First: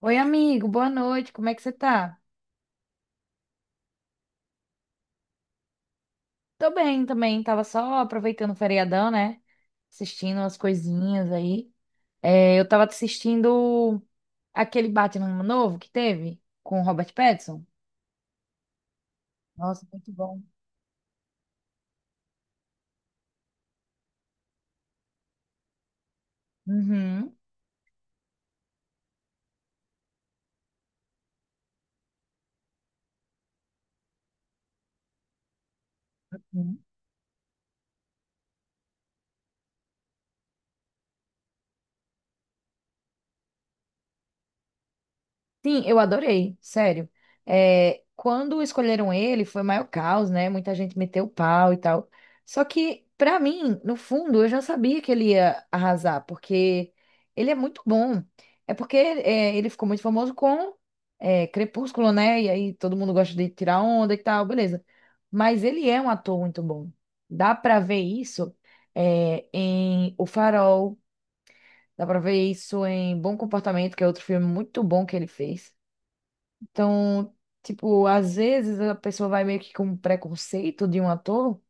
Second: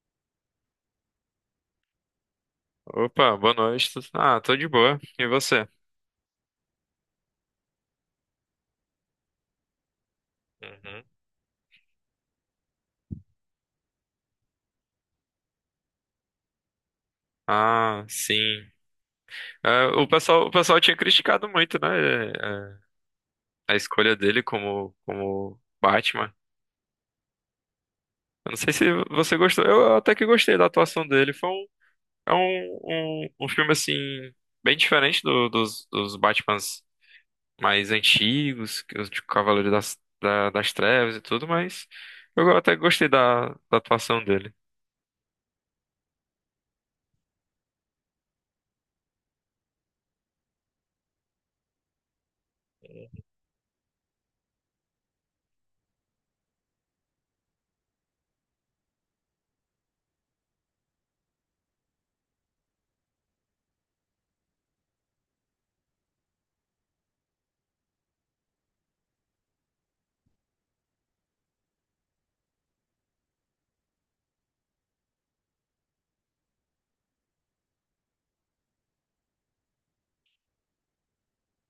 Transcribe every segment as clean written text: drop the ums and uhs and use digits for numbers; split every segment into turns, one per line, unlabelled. Oi, amigo, boa noite, como é que você tá?
Opa, boa noite. Tô de boa. E você?
Tô bem também, tava só aproveitando o feriadão, né? Assistindo umas
Uhum.
coisinhas aí. É, eu tava assistindo aquele Batman novo que teve com o Robert Pattinson.
Ah, sim.
Nossa,
É, o
muito bom.
pessoal, o pessoal tinha criticado muito, né? é, a escolha dele como, como Batman.
Uhum.
Eu não sei se você gostou. Eu até que gostei da atuação dele. Foi um, é um, um, Um filme, assim, bem diferente dos Batmans mais antigos, que os de Cavaleiro das Trevas e tudo, mas eu até gostei da atuação dele.
Sim, eu adorei, sério. É, quando escolheram ele, foi o maior caos, né? Muita gente meteu o pau e tal. Só que, pra mim, no fundo, eu já sabia que ele ia arrasar, porque ele é muito bom. É porque ele ficou muito famoso com Crepúsculo, né? E aí todo mundo gosta de tirar onda e tal, beleza. Mas ele é um ator muito bom. Dá pra ver isso em O Farol, dá pra ver isso em Bom Comportamento, que é outro filme muito bom que ele fez. Então, tipo, às vezes a pessoa vai meio que com um preconceito de um ator,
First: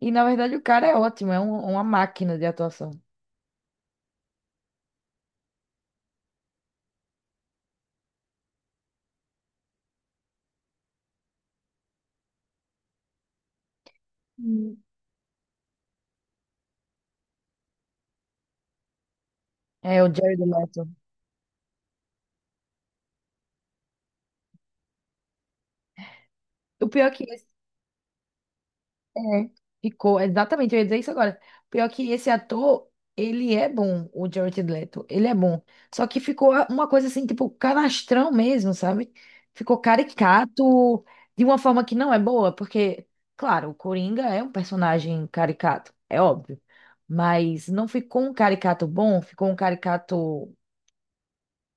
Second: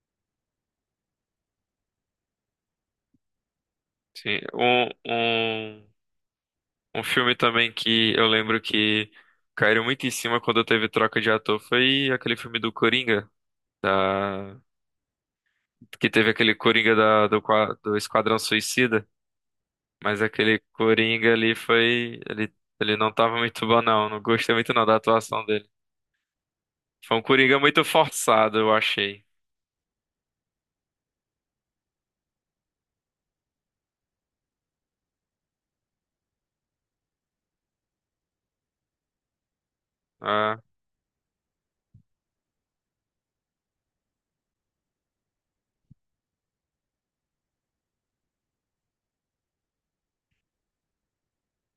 e na verdade o cara é ótimo, é uma máquina de atuação.
Sim, um, um- Um filme também que eu lembro que caíram muito em cima quando teve troca de ator foi aquele filme do Coringa, da...
Hum.
que teve aquele Coringa do Esquadrão Suicida,
É o
mas
Jared
aquele
Leto.
Coringa ali foi. Ele não tava muito bom, não. Não gostei muito não da atuação dele.
O pior é
Foi um
que
Coringa muito forçado, eu achei.
é, ficou, exatamente, eu ia dizer isso agora. Pior que esse ator, ele é bom, o Jared Leto, ele é bom. Só que ficou uma coisa assim, tipo, canastrão mesmo, sabe? Ficou
Ah,
caricato de uma forma que não é boa, porque, claro, o Coringa é um personagem caricato, é óbvio. Mas não ficou um caricato bom, ficou um caricato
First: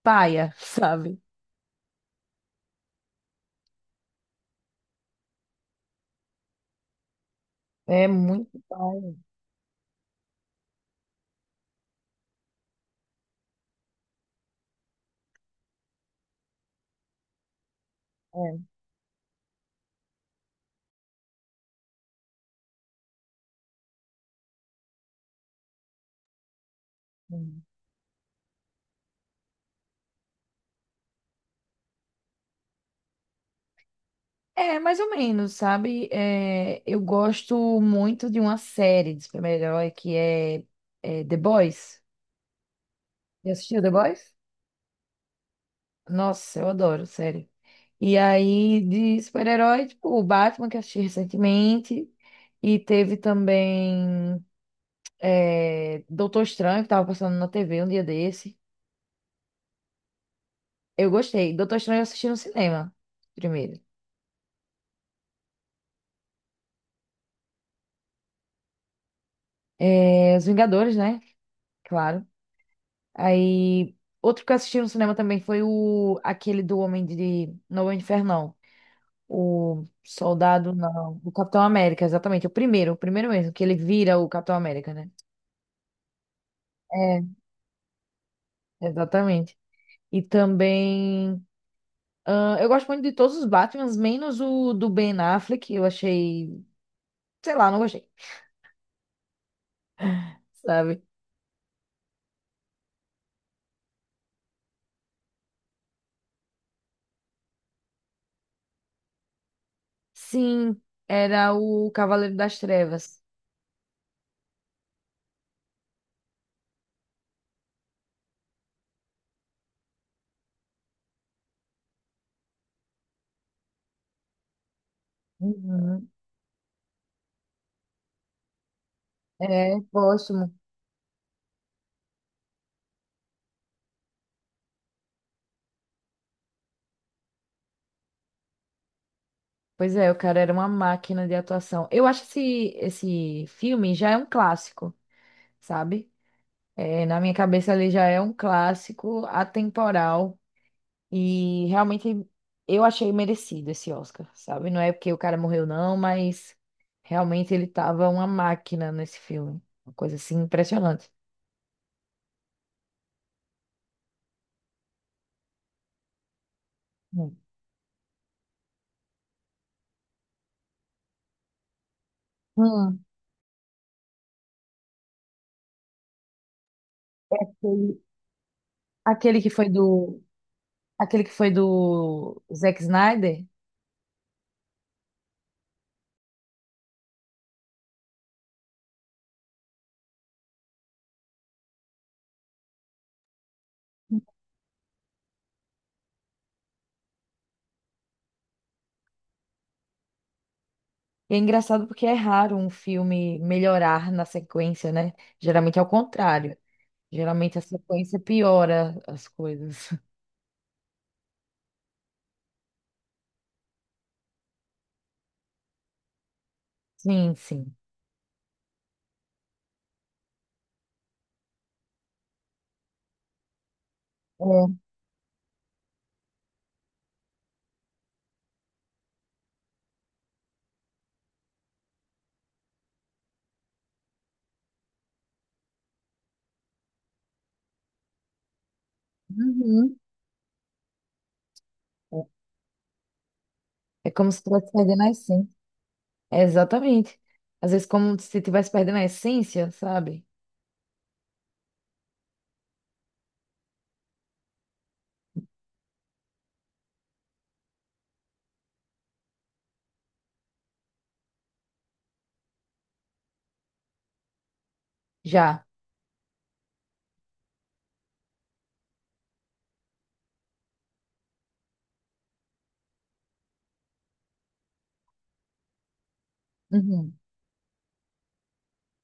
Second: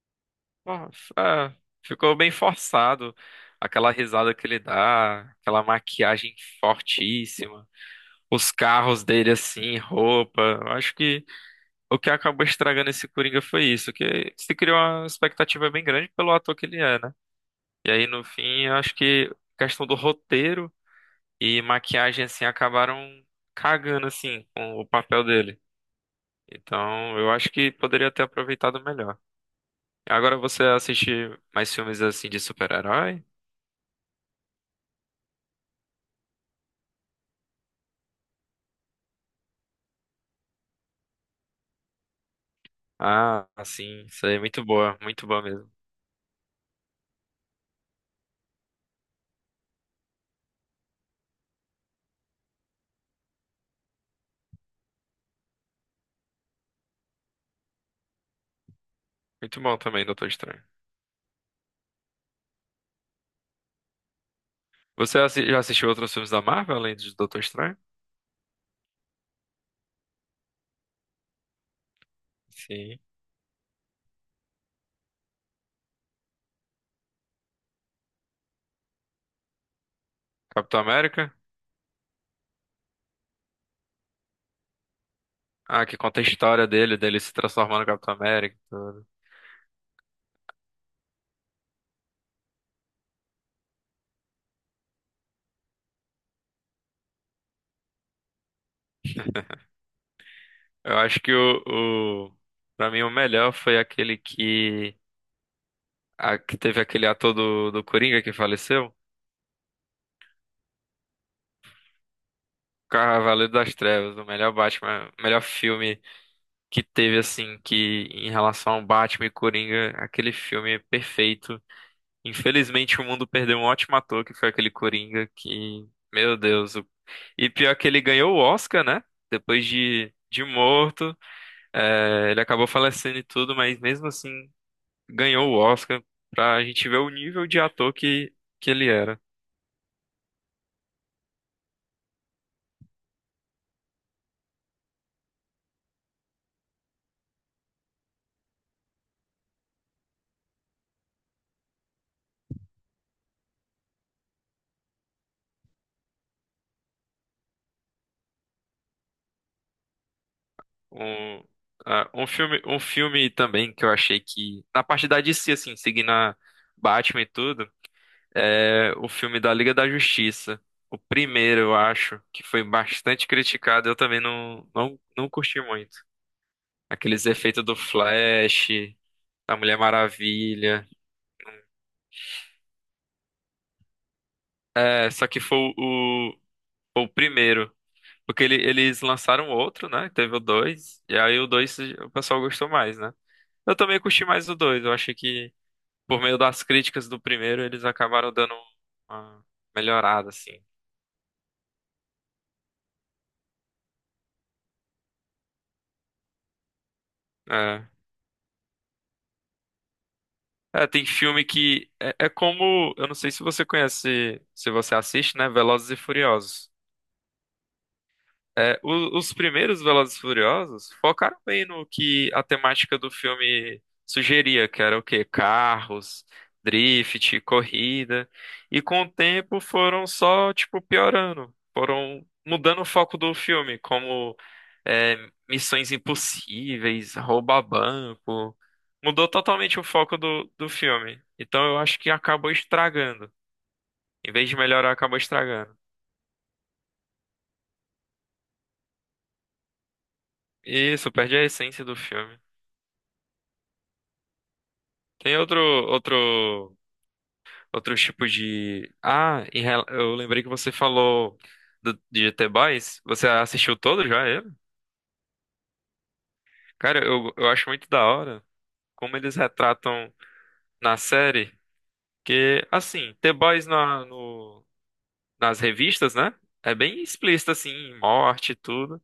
paia,
ó, f-
sabe?
ah, Ficou bem forçado. Aquela risada que ele dá, aquela maquiagem fortíssima.
É
Os
muito
carros
paia.
dele assim, roupa. Eu acho que o que acabou estragando esse Coringa foi isso, que se criou uma expectativa bem grande pelo ator que ele é, né? E aí no fim, eu acho que questão do roteiro e maquiagem assim acabaram cagando assim com o papel dele. Então, eu acho
É.
que poderia ter aproveitado melhor. Agora você assiste mais filmes assim de super-herói?
É, mais ou menos, sabe? É, eu gosto muito de uma série de super-herói que é, é The Boys.
Ah,
Já assistiu The
sim. Isso
Boys?
aí é muito boa mesmo.
Nossa, eu adoro, sério. E aí, de super-herói, tipo, o Batman, que eu assisti recentemente. E teve também Doutor Estranho, que tava passando na TV um dia desse.
Muito bom também, Doutor Estranho.
Eu gostei. Doutor Estranho eu assisti no cinema, primeiro.
Já assistiu outros filmes da Marvel além de Doutor Estranho?
É, Os Vingadores, né? Claro.
Sim.
Aí, outro que eu assisti no cinema também foi o aquele do Homem de. Não, Homem de Ferro, não. O Soldado,
Capitão
não. O
América?
Capitão América, exatamente. O primeiro mesmo, que ele vira o Capitão América, né?
Ah, que conta a história dele, dele
É,
se transformando no Capitão América e tudo.
exatamente. E também. Ah, eu gosto muito de todos os Batmans, menos o do Ben Affleck. Eu achei. Sei lá, não gostei.
Eu
Sabe?
acho que o... Pra mim, o melhor foi aquele que... Que teve aquele ator do Coringa que faleceu.
Sim, era o Cavaleiro das Trevas.
Cavaleiro das Trevas, o melhor Batman, o melhor filme que teve, assim, que em relação ao Batman e Coringa, aquele filme é perfeito. Infelizmente, o mundo perdeu um ótimo ator, que foi aquele Coringa,
Uhum.
meu Deus. E pior que ele ganhou o Oscar, né? Depois
É,
de
próximo.
morto. É, ele acabou falecendo e tudo, mas mesmo assim ganhou o Oscar pra gente ver o nível de ator que ele era.
Pois é, o cara era uma máquina de atuação. Esse filme já é um clássico, sabe? É, na minha cabeça ele já é um clássico atemporal e realmente eu achei merecido esse Oscar, sabe? Não é porque o cara morreu não, mas realmente ele tava uma máquina nesse filme. Uma coisa assim impressionante.
Um, Um filme também que eu achei que, na parte da DC, assim, seguindo a Batman e
Hum.
tudo, é o filme da Liga da Justiça. O primeiro, eu acho, que foi
Hum.
bastante criticado, eu também não curti muito. Aqueles efeitos do
Aquele
Flash,
aquele que
da
foi
Mulher
do
Maravilha.
aquele que foi do Zack Snyder.
É, só que foi o primeiro. Porque eles lançaram outro, né? Teve o dois. E aí o 2 o pessoal gostou mais, né? Eu também curti mais o 2. Eu achei que, por meio das críticas do primeiro, eles acabaram dando uma melhorada, assim.
E é engraçado porque é raro um filme melhorar na sequência, né? Geralmente é o contrário. Geralmente a
É.
sequência piora as coisas.
É, tem filme que. É, é como. Eu não sei se você conhece, se você assiste, né? Velozes e Furiosos.
Sim, sim.
É, os primeiros Velozes e Furiosos focaram bem no que a temática do filme sugeria,
É.
que era o quê? Carros, drift, corrida. E com o tempo foram só, tipo, piorando. Foram mudando o foco do filme, como é, missões impossíveis, roubar banco. Mudou totalmente o
Uhum.
foco do filme. Então eu acho que acabou estragando.
É como
Em
se
vez de
estivesse
melhorar,
perdendo a
acabou
essência.
estragando.
É, exatamente. Às vezes, como se estivesse perdendo a essência, sabe?
Isso, perde a essência do filme. Tem outro, outro, outro tipo de. Eu lembrei que você falou de GT Boys. Você assistiu todo já ele?
Já.
Cara, eu acho muito da hora como eles retratam na série. Que, assim, The Boys na, no, nas revistas, né? É bem
Uhum.
explícito, assim, morte e tudo.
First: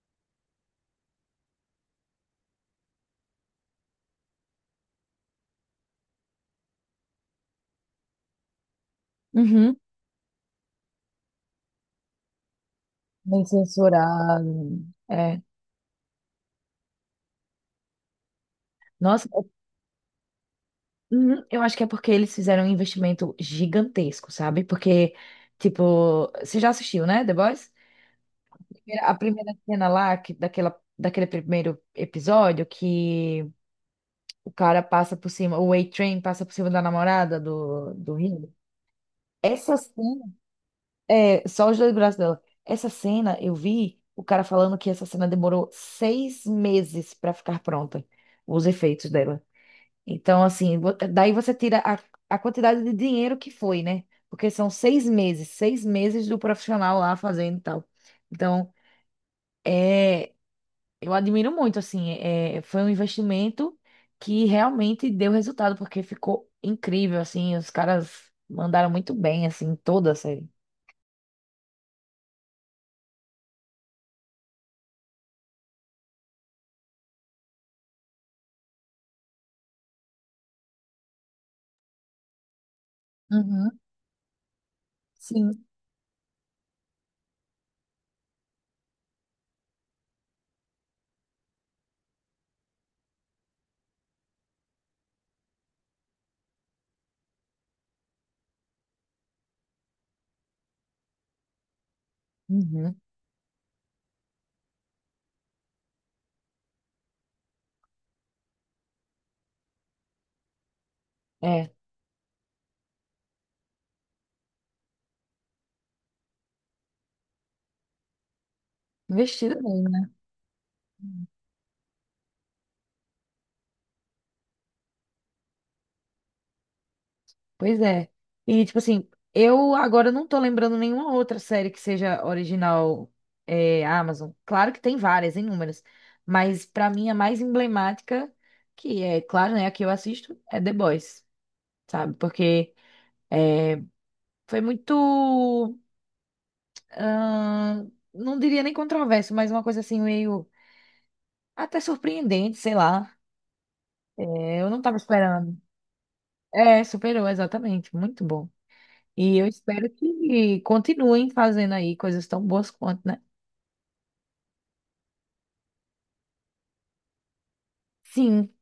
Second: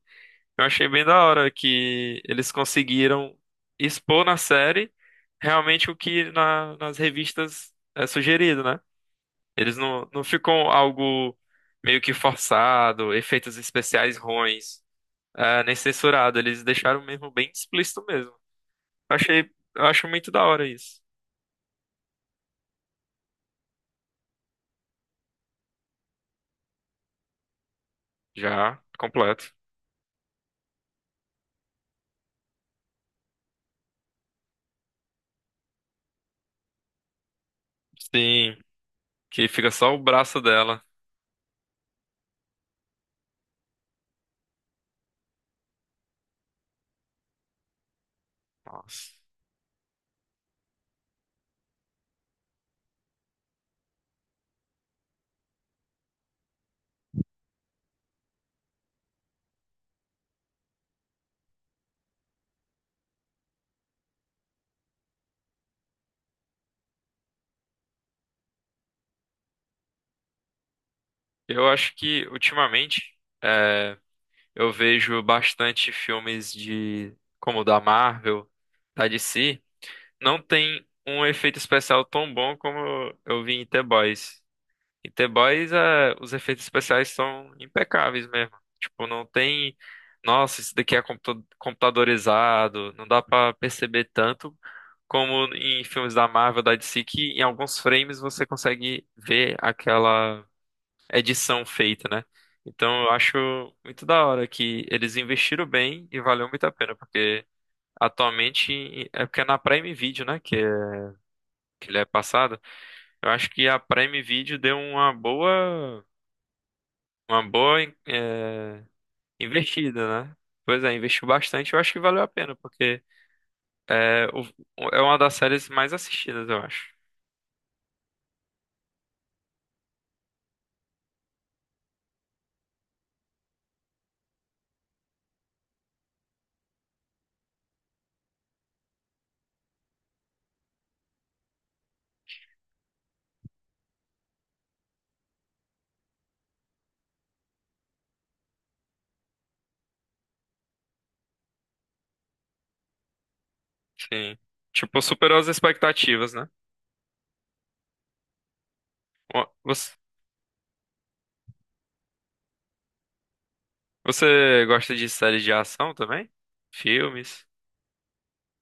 Eu achei bem da hora que eles conseguiram expor na série realmente o que nas revistas é sugerido, né?
Uhum.
Eles não ficam algo meio que forçado,
Bem
efeitos especiais
censurado.
ruins,
É.
nem censurado. Eles deixaram mesmo bem explícito mesmo.
Nossa, é-
Eu acho muito da hora isso.
uhum. Eu acho que é porque eles fizeram um investimento gigantesco, sabe? Porque, tipo, você já assistiu, né, The Boys?
Já,
A
completo.
primeira cena lá, que, daquela, daquele primeiro episódio, que o cara passa por cima, o A-Train passa por cima da namorada do, do Rio.
Sim, que fica
Essa
só o
cena,
braço dela.
é, só os dois braços dela. Essa cena, eu vi o cara falando que essa cena demorou seis meses para ficar pronta, os efeitos
Nossa.
dela. Então, assim, daí você tira a quantidade de dinheiro que foi, né? Porque são seis meses do profissional lá fazendo e tal. Então, é. Eu admiro muito, assim, é, foi um investimento que realmente deu resultado, porque ficou incrível, assim, os caras mandaram muito bem, assim, em toda a série.
Eu acho que ultimamente eu vejo bastante filmes de como o da Marvel, da DC. Não tem um efeito especial tão bom como eu vi em
Uhum,
The Boys. E The
sim,
Boys, é, os efeitos especiais são impecáveis mesmo. Tipo, não tem. Nossa, isso daqui é computadorizado. Não dá pra perceber tanto como em filmes da Marvel, da DC, que em alguns frames você consegue ver aquela edição feita, né?
Uhum.
Então eu acho muito da hora que eles investiram bem e valeu muito a pena, porque atualmente é porque é na Prime Video, né?
É,
Que ele é passado. Eu acho que a Prime Video deu uma boa. Uma boa, eh,
investido, bem, né?
Investida, né? Pois é, investiu bastante, eu acho que valeu a pena, porque é, o- é uma das séries mais assistidas, eu acho.
Pois é. E, tipo assim, eu agora não tô lembrando nenhuma outra série que seja original, é, Amazon. Claro que tem várias, inúmeras, mas pra mim a mais emblemática, que é, claro, né, a que eu assisto, é The Boys, sabe? Porque é, foi muito, ah, não diria nem controverso, mas uma coisa assim meio até surpreendente, sei lá.
Sim.
É, eu não estava
Tipo, superou as
esperando.
expectativas, né?
É, superou, exatamente. Muito bom. E
Ó,
eu espero
Você,
que continuem fazendo aí coisas tão boas quanto, né?
Você gosta de séries de ação também? Filmes?
Sim.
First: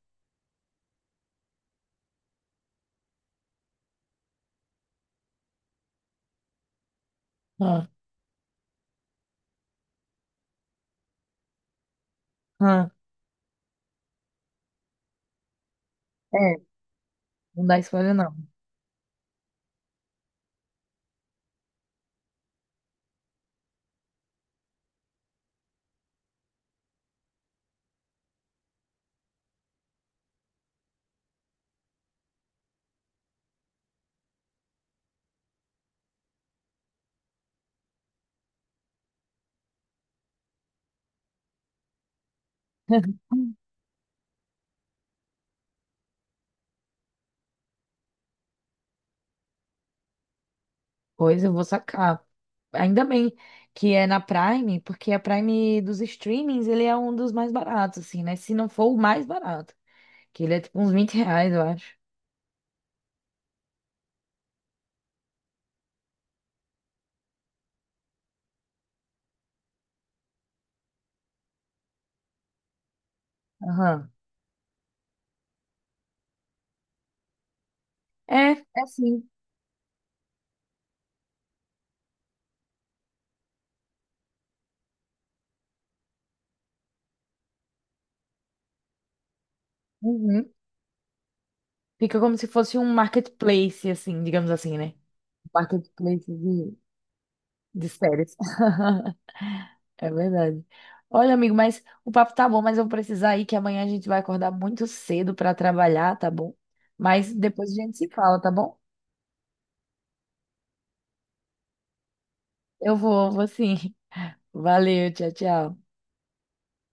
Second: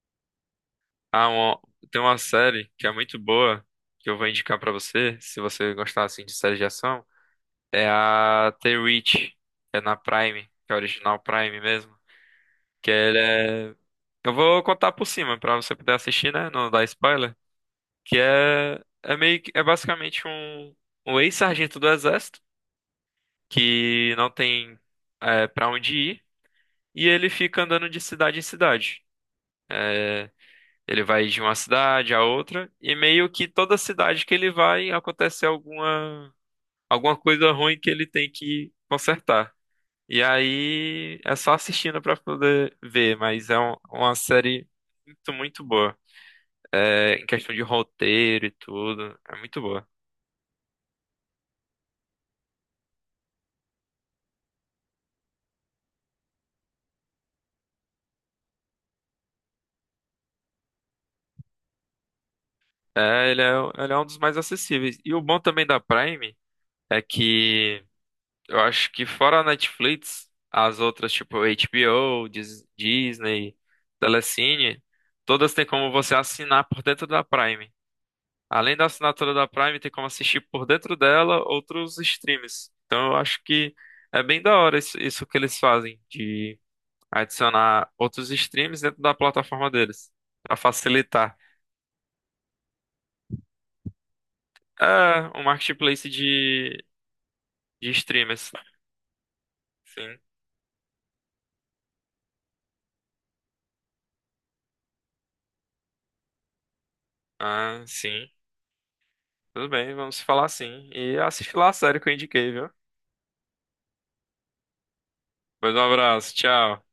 Ah, uma- Tem uma série que é muito boa, que eu vou indicar pra você, se você gostar assim de séries de ação,
Ah,
é a The Reach, que é na Prime, que é original Prime mesmo, que
ah.
ela é. Eu vou contar por cima pra você poder assistir, né?
É,
Não dar spoiler.
não dá spoiler,
Que
não.
é, é meio que é basicamente um ex-sargento do exército que não tem para onde ir e ele fica andando de cidade em cidade. É, Ele vai de uma cidade a outra e meio que toda cidade que ele vai acontece alguma coisa ruim que ele tem que consertar. E aí é só assistindo pra poder ver, mas é uma série muito, muito boa. Em questão de roteiro e tudo. É muito boa.
Pois eu vou sacar. Ainda bem que é na Prime, porque a Prime dos streamings, ele é um dos mais baratos, assim, né? Se não for o mais barato, que ele é tipo uns R$ 20, eu acho.
É, ele é, Ele é um dos mais acessíveis. E o bom também da Prime é que eu acho que fora a Netflix, as outras, tipo HBO, Disney,
Aham.
Telecine, todas têm como você assinar por dentro da Prime.
É,
Além
é
da
sim.
assinatura da Prime, tem como assistir por dentro dela outros streams. Então eu acho que é bem da hora isso, isso que eles fazem, de adicionar outros streams dentro da plataforma deles,
Uhum.
para facilitar.
Fica como se fosse um marketplace, assim, digamos assim, né?
Ah, um marketplace
Marketplace de
de
séries.
streamers.
É
Sim.
verdade. Olha, amigo, mas o papo tá bom, mas eu vou precisar ir, que amanhã a gente vai acordar muito cedo pra trabalhar, tá bom? Mas depois a
Ah,
gente se
sim.
fala, tá bom?
Tudo bem, vamos falar sim. E assiste lá a série que eu indiquei, viu?
Eu vou, vou sim. Valeu, tchau,
Pois
tchau.
um abraço, tchau.